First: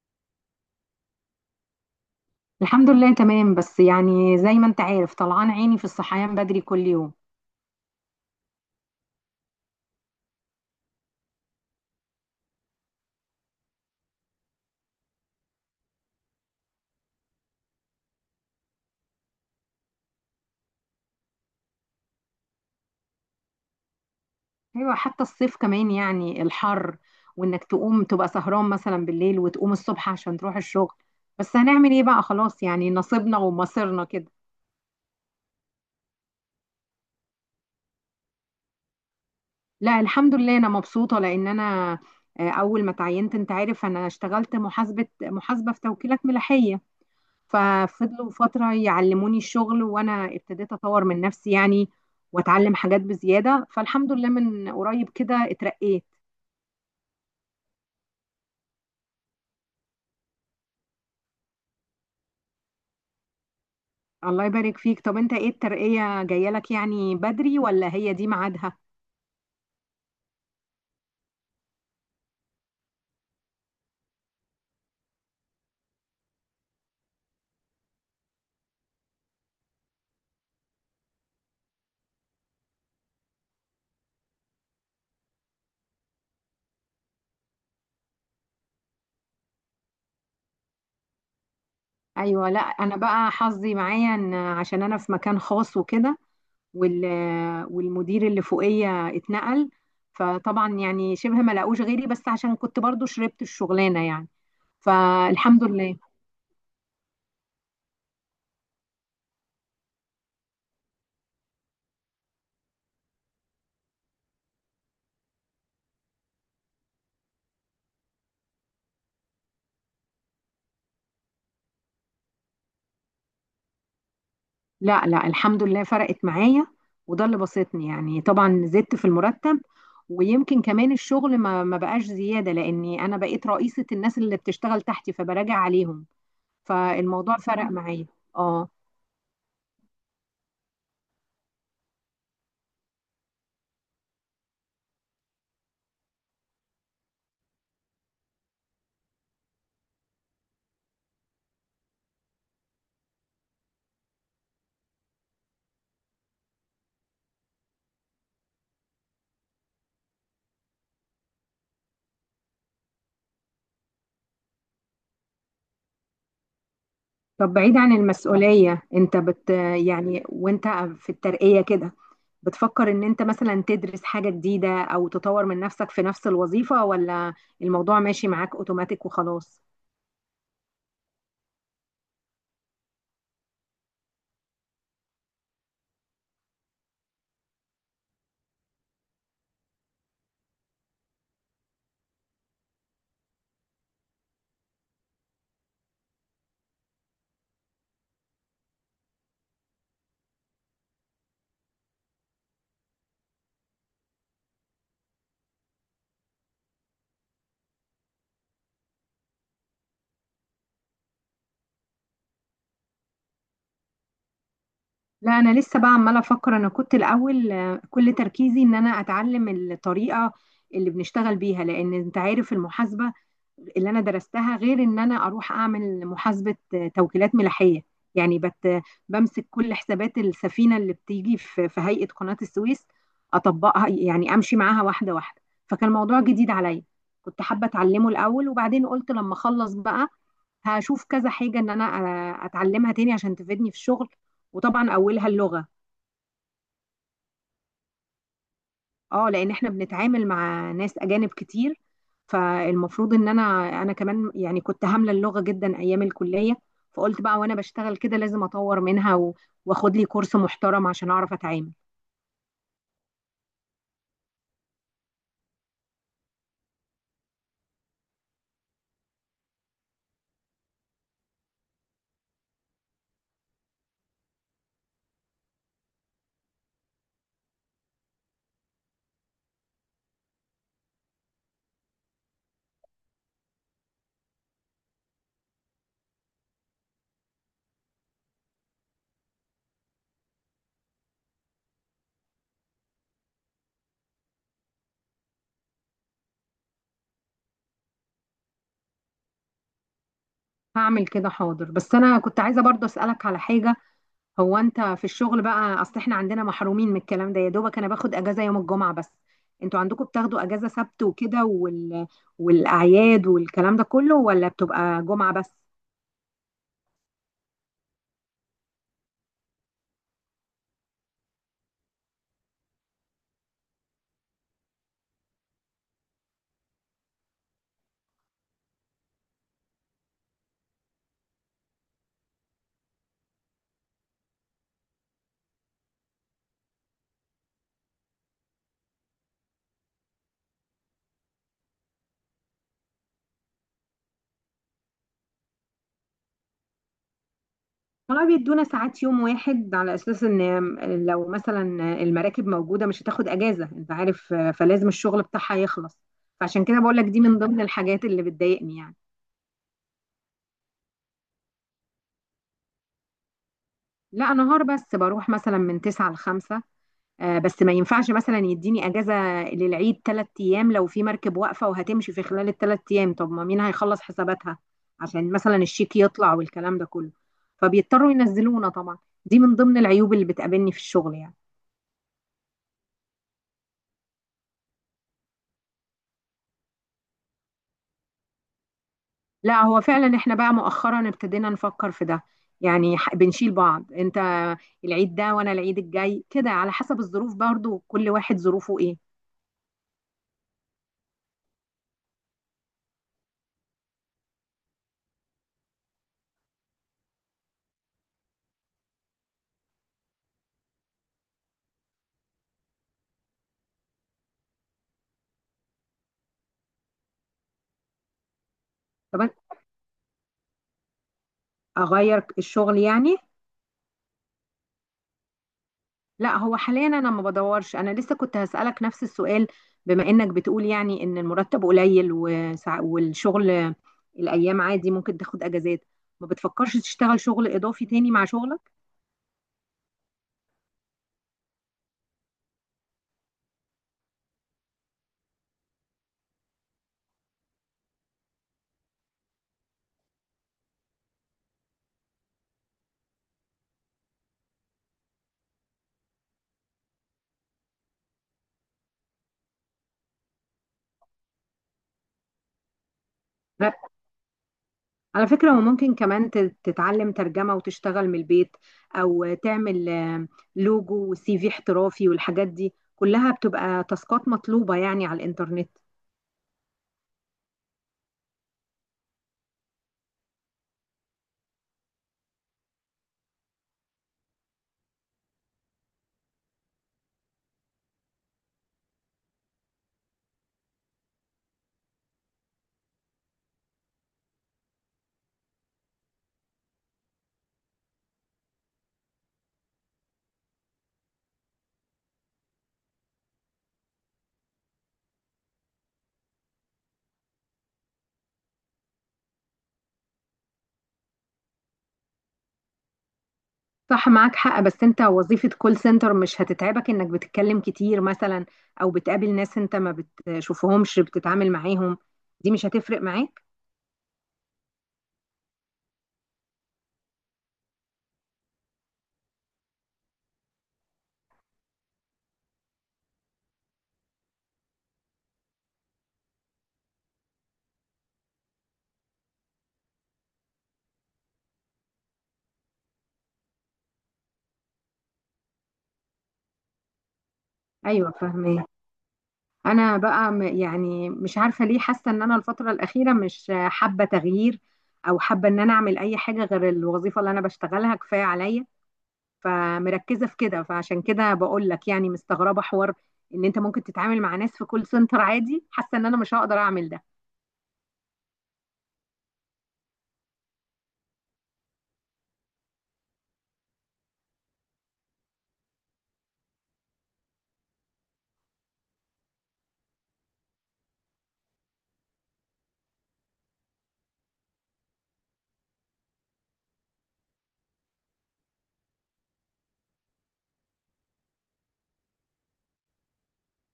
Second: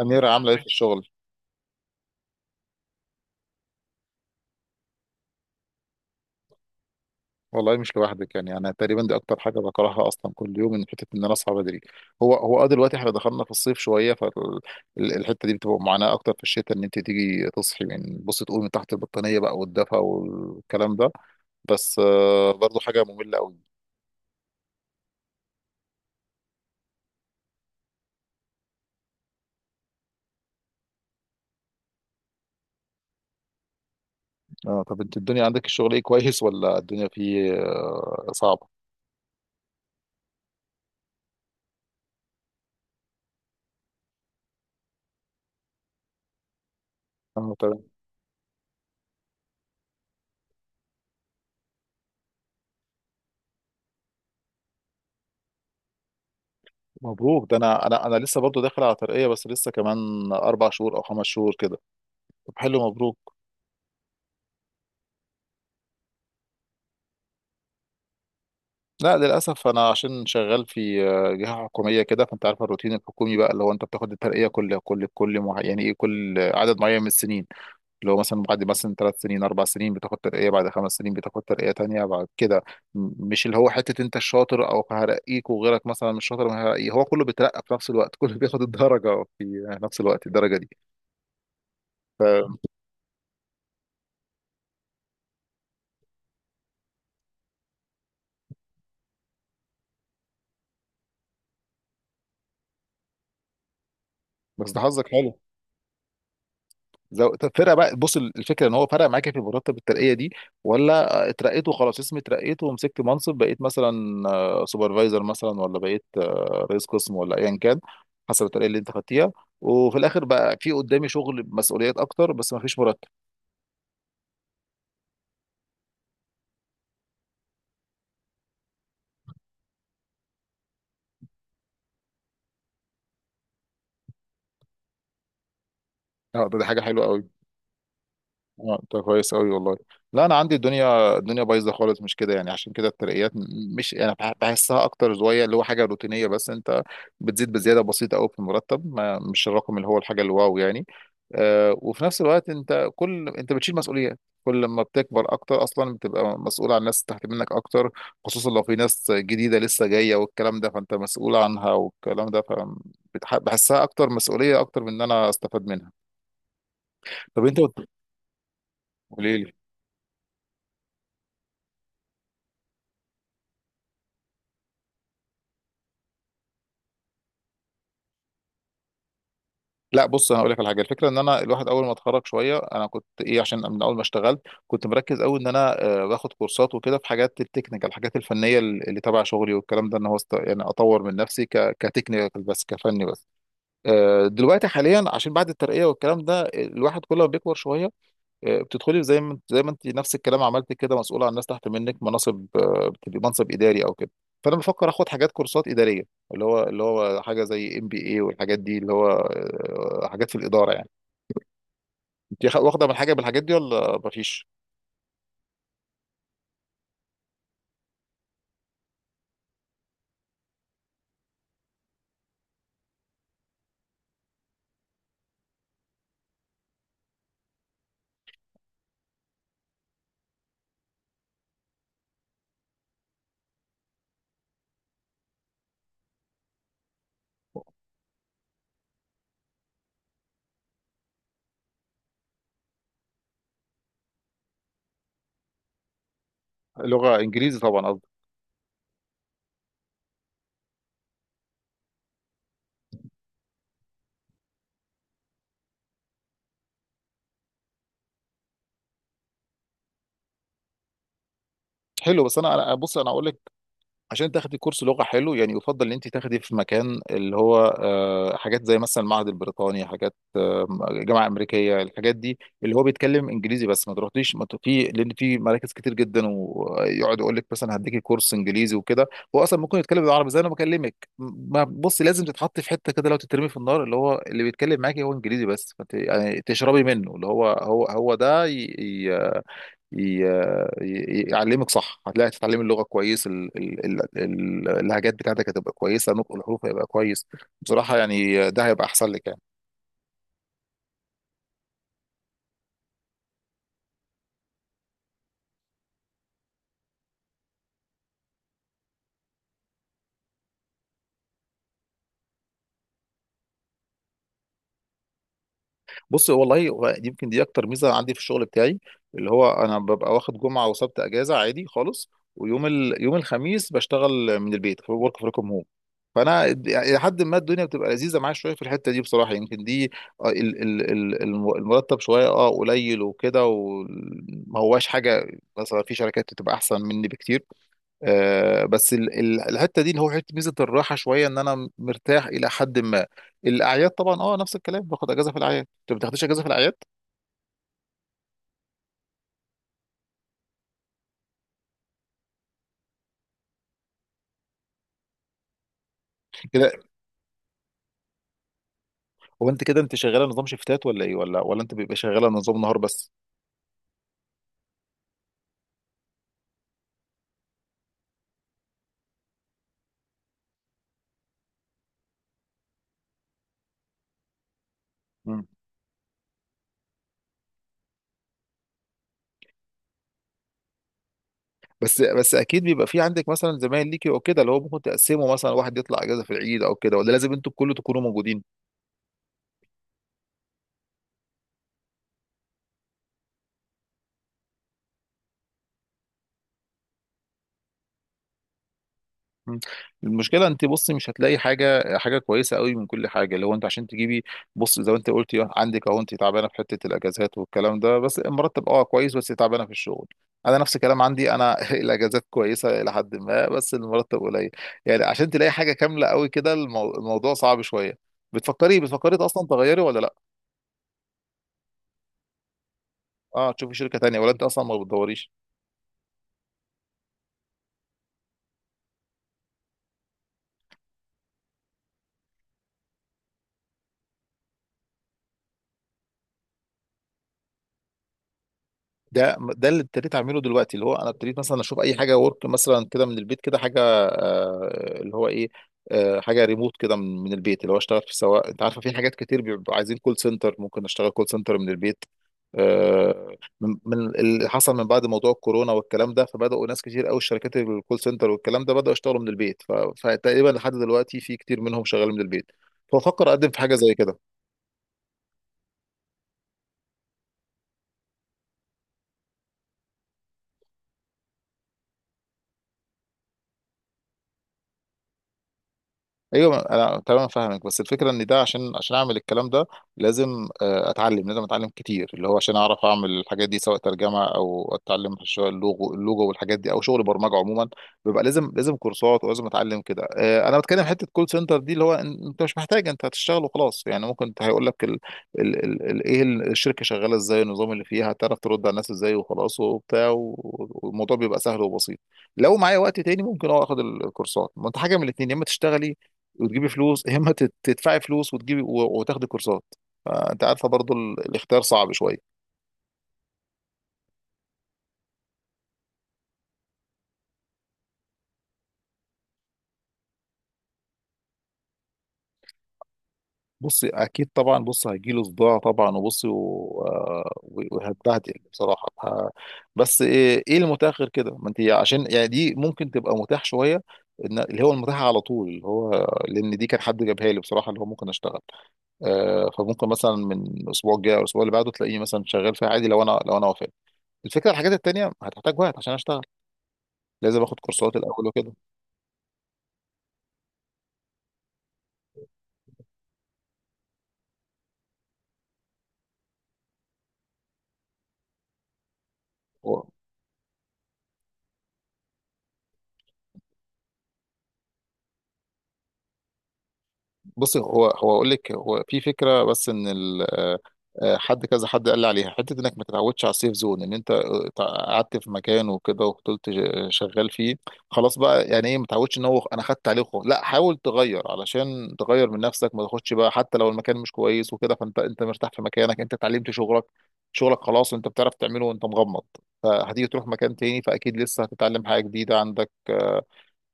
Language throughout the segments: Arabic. أميرة عاملة إيه في الشغل؟ الحمد لله تمام، بس يعني زي ما انت عارف طلعان عيني في الصحيان بدري كل يوم. والله مش لوحدك، يعني أنا تقريبا دي أكتر حاجة بكرهها أصلا، كل يوم إن حتة إن أنا أصحى بدري. هو هو دلوقتي إحنا دخلنا في الصيف شوية، فالحتة دي بتبقى معاناة أكتر في الشتاء، إن أنت تيجي تصحي بص تقومي من تحت البطانية بقى والدفى والكلام ده. بس برضه حاجة مملة أوي. ايوه حتى الصيف كمان يعني الحر، وانك تقوم تبقى سهران مثلا بالليل وتقوم الصبح عشان تروح الشغل. بس هنعمل ايه بقى خلاص، يعني نصيبنا ومصيرنا كده. أه، طب أنت الدنيا عندك الشغل إيه، كويس ولا الدنيا فيه صعبة؟ لا الحمد لله انا مبسوطة لان انا اول ما تعينت انت عارف انا اشتغلت محاسبة في توكيلات ملاحية. اه، تمام. ففضلوا فترة يعلموني الشغل، وأنا ابتديت أطور من نفسي يعني وأتعلم حاجات بزيادة. فالحمد لله من قريب كده اترقيت. مبروك، ده انا لسه برضو داخل على ترقية، بس لسه كمان 4 شهور او 5 شهور كده. طب حلو، مبروك. الله يبارك فيك. طب أنت إيه الترقية جاية لك يعني بدري ولا هي دي ميعادها؟ لا للاسف انا عشان شغال في جهه حكوميه كده، فانت عارف الروتين الحكومي بقى، اللي هو انت بتاخد الترقيه يعني ايه، كل عدد معين من السنين. اللي هو مثلا بعد مثلا 3 سنين 4 سنين بتاخد ترقيه، بعد 5 سنين بتاخد ترقيه تانية بعد كده. مش اللي هو حته انت الشاطر او هرقيك، وغيرك مثلا مش شاطر ما هرقيه، هو كله بيترقى في نفس الوقت كله بياخد الدرجه في نفس الوقت، الدرجه دي. أيوة. لا أنا بقى حظي معايا إن عشان أنا في مكان خاص وكده، وال والمدير اللي فوقية اتنقل، فطبعا يعني شبه ما لقوش غيري، بس عشان كنت برضو شربت الشغلانة يعني. بس ده حظك حلو. فالحمد لله. طب فرق بقى، بص الفكره ان هو فرق معاك في مرتب الترقيه دي، ولا اترقيت وخلاص اسمي اترقيت ومسكت منصب، بقيت مثلا سوبرفايزر مثلا، ولا بقيت رئيس قسم ولا ايا كان، حسب الترقيه اللي انت خدتيها، وفي الاخر بقى في قدامي شغل مسؤوليات اكتر بس ما فيش مرتب. لا لا الحمد لله فرقت معايا، وده اللي بسطني يعني. طبعا زدت في المرتب، ويمكن كمان الشغل ما بقاش زيادة لأني أنا بقيت رئيسة الناس اللي بتشتغل تحتي فبراجع عليهم. اه، ده حاجه حلوه قوي. فالموضوع فرق معايا. اه. اه انت كويس قوي والله. لا انا عندي الدنيا بايظه خالص، مش كده يعني، عشان كده الترقيات مش انا بحسها اكتر شويه، اللي هو حاجه روتينيه، بس انت بتزيد بزياده بسيطه قوي في المرتب، ما مش الرقم اللي هو الحاجه الواو يعني. وفي نفس الوقت انت انت بتشيل مسؤوليات، كل ما بتكبر اكتر اصلا بتبقى مسؤول عن ناس تحت منك اكتر، خصوصا لو في ناس جديده لسه جايه والكلام ده، فانت مسؤول عنها والكلام ده، بحسها اكتر، مسؤوليه اكتر من ان انا استفاد منها. طب طب انت بعيد عن المسؤولية انت قولي لي. يعني وانت في الترقية كده بتفكر ان انت مثلا تدرس حاجة جديدة او تطور من نفسك في نفس الوظيفة، ولا الموضوع ماشي معاك اوتوماتيك وخلاص؟ لا بص هقول لك على حاجه، الفكره ان انا الواحد اول ما اتخرج شويه انا كنت ايه، عشان من اول ما اشتغلت كنت مركز قوي ان انا باخد كورسات وكده في حاجات التكنيكال، الحاجات الفنيه اللي تبع شغلي والكلام ده، ان هو يعني اطور من نفسي كتكنيكال بس، كفني بس. دلوقتي حاليا عشان بعد الترقيه والكلام ده، الواحد كل ما بيكبر شويه بتدخلي زي ما انت نفس الكلام عملت كده، مسؤوله عن ناس تحت منك، مناصب بتبقي منصب اداري او كده. فانا بفكر اخد حاجات كورسات اداريه، اللي هو حاجه زي MBA والحاجات دي، اللي هو حاجات في الاداره يعني. انت واخده من حاجه من الحاجات دي ولا مفيش؟ لا انا لسه بقى عماله افكر. انا كنت الاول كل تركيزي ان انا اتعلم الطريقه اللي بنشتغل بيها، لان انت عارف المحاسبه اللي انا درستها غير ان انا اروح اعمل محاسبه توكيلات ملاحيه. يعني بمسك كل حسابات السفينه اللي بتيجي في هيئه قناه السويس اطبقها، يعني امشي معاها واحده واحده. فكان الموضوع جديد عليا، كنت حابه اتعلمه الاول. وبعدين قلت لما اخلص بقى هشوف كذا حاجة ان انا اتعلمها تاني عشان تفيدني في الشغل. وطبعا اولها اللغة. لغه انجليزي طبعا قصدي. اه لان احنا بنتعامل مع ناس اجانب كتير، فالمفروض ان انا، انا كمان يعني كنت هاملة اللغة جدا ايام الكلية. فقلت بقى وانا بشتغل كده لازم اطور منها واخد لي كورس محترم عشان اعرف اتعامل. حلو، بس بص انا اقول لك، عشان تاخدي كورس لغه حلو يعني، يفضل ان انت تاخدي في مكان اللي هو حاجات زي مثلا المعهد البريطاني، حاجات جامعه امريكيه، الحاجات دي اللي هو بيتكلم انجليزي بس، ما تروحليش ما ت- في، لان في مراكز كتير جدا ويقعد يقول لك مثلا هديكي كورس انجليزي وكده، هو اصلا ممكن يتكلم بالعربي زي انا بكلمك. ما بص، لازم تتحط في حته كده لو تترمي في النار، اللي هو اللي بيتكلم معاكي هو انجليزي بس، يعني تشربي منه، اللي هو هو ده ي... يعلمك صح، هتلاقي تتعلمي اللغه كويس، اللهجات بتاعتك هتبقى كويسه، نطق الحروف هيبقى كويس، بصراحه يعني ده هيبقى احسن لك يعني. هعمل كده حاضر. بس انا كنت عايزة برضه اسألك على حاجة. هو انت في الشغل بقى، اصل احنا عندنا محرومين من الكلام ده، يا دوبك انا باخد اجازه يوم الجمعه بس. انتوا عندكم بتاخدوا اجازه سبت وكده والاعياد والكلام ده كله، ولا بتبقى جمعه بس؟ بص والله هو دي يمكن دي اكتر ميزه عندي في الشغل بتاعي، اللي هو انا ببقى واخد جمعه وسبت اجازه عادي خالص، ويوم يوم الخميس بشتغل من البيت في ورك فروم هوم، فانا الى حد ما الدنيا بتبقى لذيذه معايا شويه في الحته دي بصراحه. يمكن دي المرتب شويه قليل وكده وما هواش حاجه، مثلا في شركات بتبقى احسن مني بكتير، بس الحته دي اللي هو حته ميزه الراحه شويه، ان انا مرتاح الى حد ما. الاعياد طبعا نفس الكلام، باخد اجازه في الاعياد. انت ما بتاخدش اجازه في الاعياد؟ طبعا بيدونا ساعات يوم واحد، على اساس ان لو مثلا المراكب موجوده مش هتاخد اجازه، انت عارف، فلازم الشغل بتاعها يخلص. فعشان كده. كده بقول لك دي من ضمن الحاجات اللي بتضايقني يعني. هو انت كده انت شغاله نظام شيفتات ولا ايه، ولا انت بيبقى شغاله نظام نهار بس؟ لا نهار بس، بروح مثلا من 9 ل 5. بس ما ينفعش مثلا يديني اجازه للعيد ثلاث ايام لو في مركب واقفه وهتمشي في خلال الثلاث ايام. طب ما مين هيخلص حساباتها عشان مم. مثلا الشيك يطلع والكلام ده كله؟ فبيضطروا ينزلونا طبعا. دي من ضمن العيوب اللي بتقابلني في الشغل يعني. بس اكيد بيبقى في عندك مثلا زمايل ليكي او كده، اللي هو ممكن تقسمه، مثلا واحد يطلع اجازه في العيد او كده، ولا لازم انتوا كله تكونوا موجودين؟ لا هو فعلا احنا بقى مؤخرا ابتدينا نفكر في ده. يعني بنشيل بعض، انت العيد ده وانا العيد الجاي كده، على حسب الظروف برضو كل واحد ظروفه ايه. مم. المشكله انت بصي مش هتلاقي حاجه كويسه قوي من كل حاجه، اللي هو انت عشان تجيبي، بص زي ما انت قلتي عندك اهو، انت تعبانه في حته الاجازات والكلام ده، بس مرتب كويس، بس تعبانه في الشغل. انا نفس الكلام عندي انا الاجازات كويسه الى حد ما بس المرتب قليل. يعني عشان تلاقي حاجه كامله قوي كده الموضوع صعب شويه. بتفكري طب أنا اصلا تغيري ولا لا؟ اغير الشغل يعني؟ اه، تشوفي شركه تانية ولا انت اصلا ما بتدوريش؟ لا هو حاليا انا ما بدورش. انا لسه كنت هسألك نفس السؤال، بما انك بتقول يعني ان المرتب قليل والشغل الايام عادي ممكن تاخد اجازات، ما بتفكرش تشتغل شغل اضافي تاني مع شغلك؟ ده اللي ابتديت اعمله دلوقتي، اللي هو انا ابتديت مثلا اشوف اي حاجه ورك مثلا كده من البيت كده، حاجه اللي هو ايه، حاجه ريموت كده من البيت، اللي هو اشتغل في، سواء انت عارفه في حاجات كتير بيبقوا عايزين كول سنتر، ممكن اشتغل كول سنتر من البيت. آه، من اللي حصل من بعد موضوع الكورونا والكلام ده، فبداوا ناس كتير قوي، الشركات الكول سنتر والكلام ده بداوا يشتغلوا من البيت، فتقريبا لحد دلوقتي في كتير منهم شغال من البيت، فبفكر اقدم في لا، حاجه زي كده. على فكرة وممكن كمان تتعلم ترجمة وتشتغل من البيت، او تعمل لوجو وسي في احترافي، والحاجات دي كلها بتبقى تاسكات مطلوبة يعني على الانترنت. ايوه انا تمام فاهمك، بس الفكره ان ده عشان اعمل الكلام ده، لازم لازم اتعلم كتير، اللي هو عشان اعرف اعمل الحاجات دي، سواء ترجمه او اتعلم شويه اللوجو والحاجات دي، او شغل برمجه عموما بيبقى لازم كورسات ولازم اتعلم كده. انا بتكلم حته كول سنتر دي، اللي هو انت مش محتاج، انت هتشتغل وخلاص يعني، ممكن هيقول لك ايه الشركه شغاله ازاي، النظام اللي فيها، هتعرف ترد على الناس ازاي وخلاص وبتاع والموضوع بيبقى سهل وبسيط. لو معايا وقت تاني ممكن اخد الكورسات، ما انت حاجه من الاثنين، يا اما تشتغلي وتجيبي فلوس، يا اما تدفعي فلوس وتجيبي وتاخدي كورسات. فانت عارفه برضو الاختيار صعب شويه. صح معاك حق. بس انت وظيفة كول سنتر مش هتتعبك انك بتتكلم كتير مثلا، او بتقابل ناس انت ما بتشوفهمش بتتعامل معاهم؟ دي مش هتفرق معاك؟ بصي اكيد طبعا، بص هيجيله صداع طبعا، وبصي وهتبهدل بصراحه، بس ايه، المتاح غير كده؟ ما انت عشان يعني دي ممكن تبقى متاح شويه، إن اللي هو المتاح على طول، اللي هو لان دي كان حد جابها لي بصراحه، اللي هو ممكن اشتغل فممكن مثلا من الاسبوع الجاي او الاسبوع اللي بعده تلاقيني مثلا شغال فيها عادي، لو انا وافقت. الفكره الحاجات التانيه هتحتاج وقت عشان اشتغل، لازم اخد كورسات ايوه الاول وكده. فاهمه. انا بقى يعني مش عارفة ليه حاسة ان انا الفترة الأخيرة مش حابة تغيير، او حابة ان انا اعمل اي حاجة غير الوظيفة اللي انا بشتغلها. كفاية عليا هو فمركزة في كده. فعشان كده بقول لك يعني مستغربة حوار ان انت ممكن تتعامل مع ناس في كول سنتر عادي. حاسة ان انا مش هقدر اعمل ده. بصي، هو اقول لك، هو في فكره، بس ان ال آه، آه، حد كذا حد قال لي عليها، حته انك ما تتعودش على السيف زون، ان انت قعدت في مكان وكده وفضلت شغال فيه، خلاص بقى يعني ايه، ما تعودش ان هو انا خدت عليه خلاص، لا حاول تغير علشان تغير من نفسك، ما تاخدش بقى حتى لو المكان مش كويس وكده. فانت مرتاح في مكانك، انت اتعلمت شغلك، خلاص انت بتعرف تعمله وانت مغمض. فهتيجي تروح مكان تاني، فاكيد لسه هتتعلم حاجه جديده عندك،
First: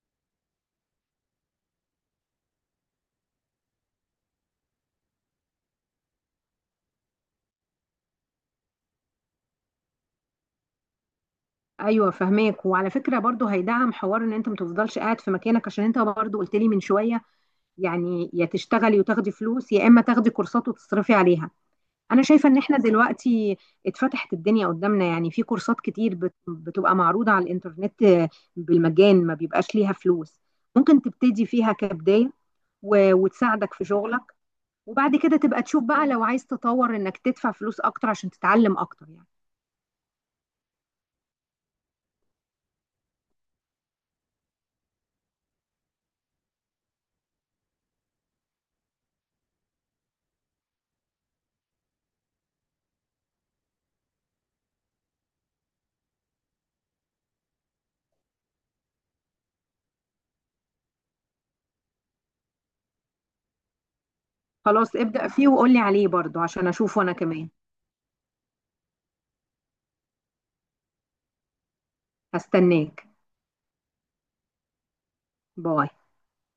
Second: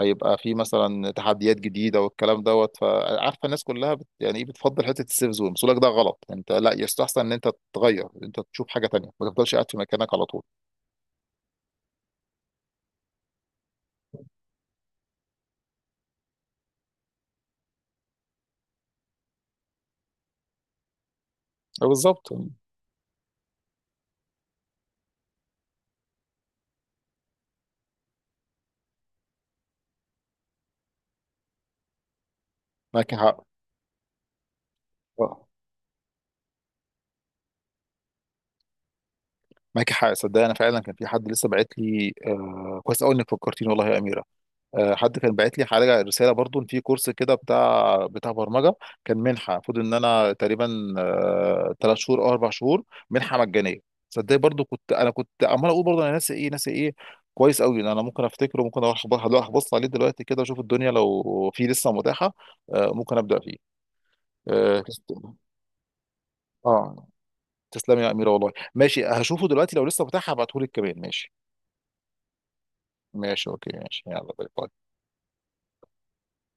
هيبقى في مثلا تحديات جديده والكلام دوت، فعارفه الناس كلها يعني ايه، بتفضل حته السيف زون، بس لك ده غلط، انت لا يستحسن ان انت تتغير، انت تشوف حاجه تانية، ما تفضلش قاعد في مكانك على طول. ايوه فهماك. وعلى فكره برضو هيدعم حوار ان انت ما تفضلش قاعد في مكانك، عشان انت برضو قلت لي من شويه يعني يا تشتغلي وتاخدي فلوس يا اما تاخدي كورسات وتصرفي عليها. أه، انا بالظبط. شايفه ان احنا دلوقتي اتفتحت الدنيا قدامنا، يعني في كورسات كتير بتبقى معروضه على الانترنت بالمجان، ما بيبقاش ليها فلوس. ممكن تبتدي فيها كبدايه معاك حق. وتساعدك في شغلك. وبعد كده آه، تبقى تشوف بقى لو عايز تطور انك تدفع فلوس اكتر عشان تتعلم اكتر يعني. معاك حق، صدق انا فعلا كان في حد لسه باعت لي، كويس قوي انك فكرتيني والله يا اميره. حد كان باعت لي حاجه، رساله برضو، إن في كورس كده بتاع برمجه، كان منحه، المفروض ان انا تقريبا 3 شهور او 4 شهور، منحه مجانيه. صدق برضو، كنت عمال اقول برضو، انا ناسي ايه، ناسي ايه. كويس قوي ان انا ممكن افتكره، ممكن اروح هروح ابص عليه دلوقتي كده، اشوف الدنيا لو في لسه متاحه، ممكن ابدا فيه. اه خلاص تست- ابدأ فيه وقولي عليه برضو عشان اشوفه آه، انا كمان. تسلمي يا اميره والله، ماشي هشوفه دلوقتي لو لسه متاح، هبعتهولك كمان، ماشي. هستناك. ماشي اوكي، ماشي يلا، باي باي. باي.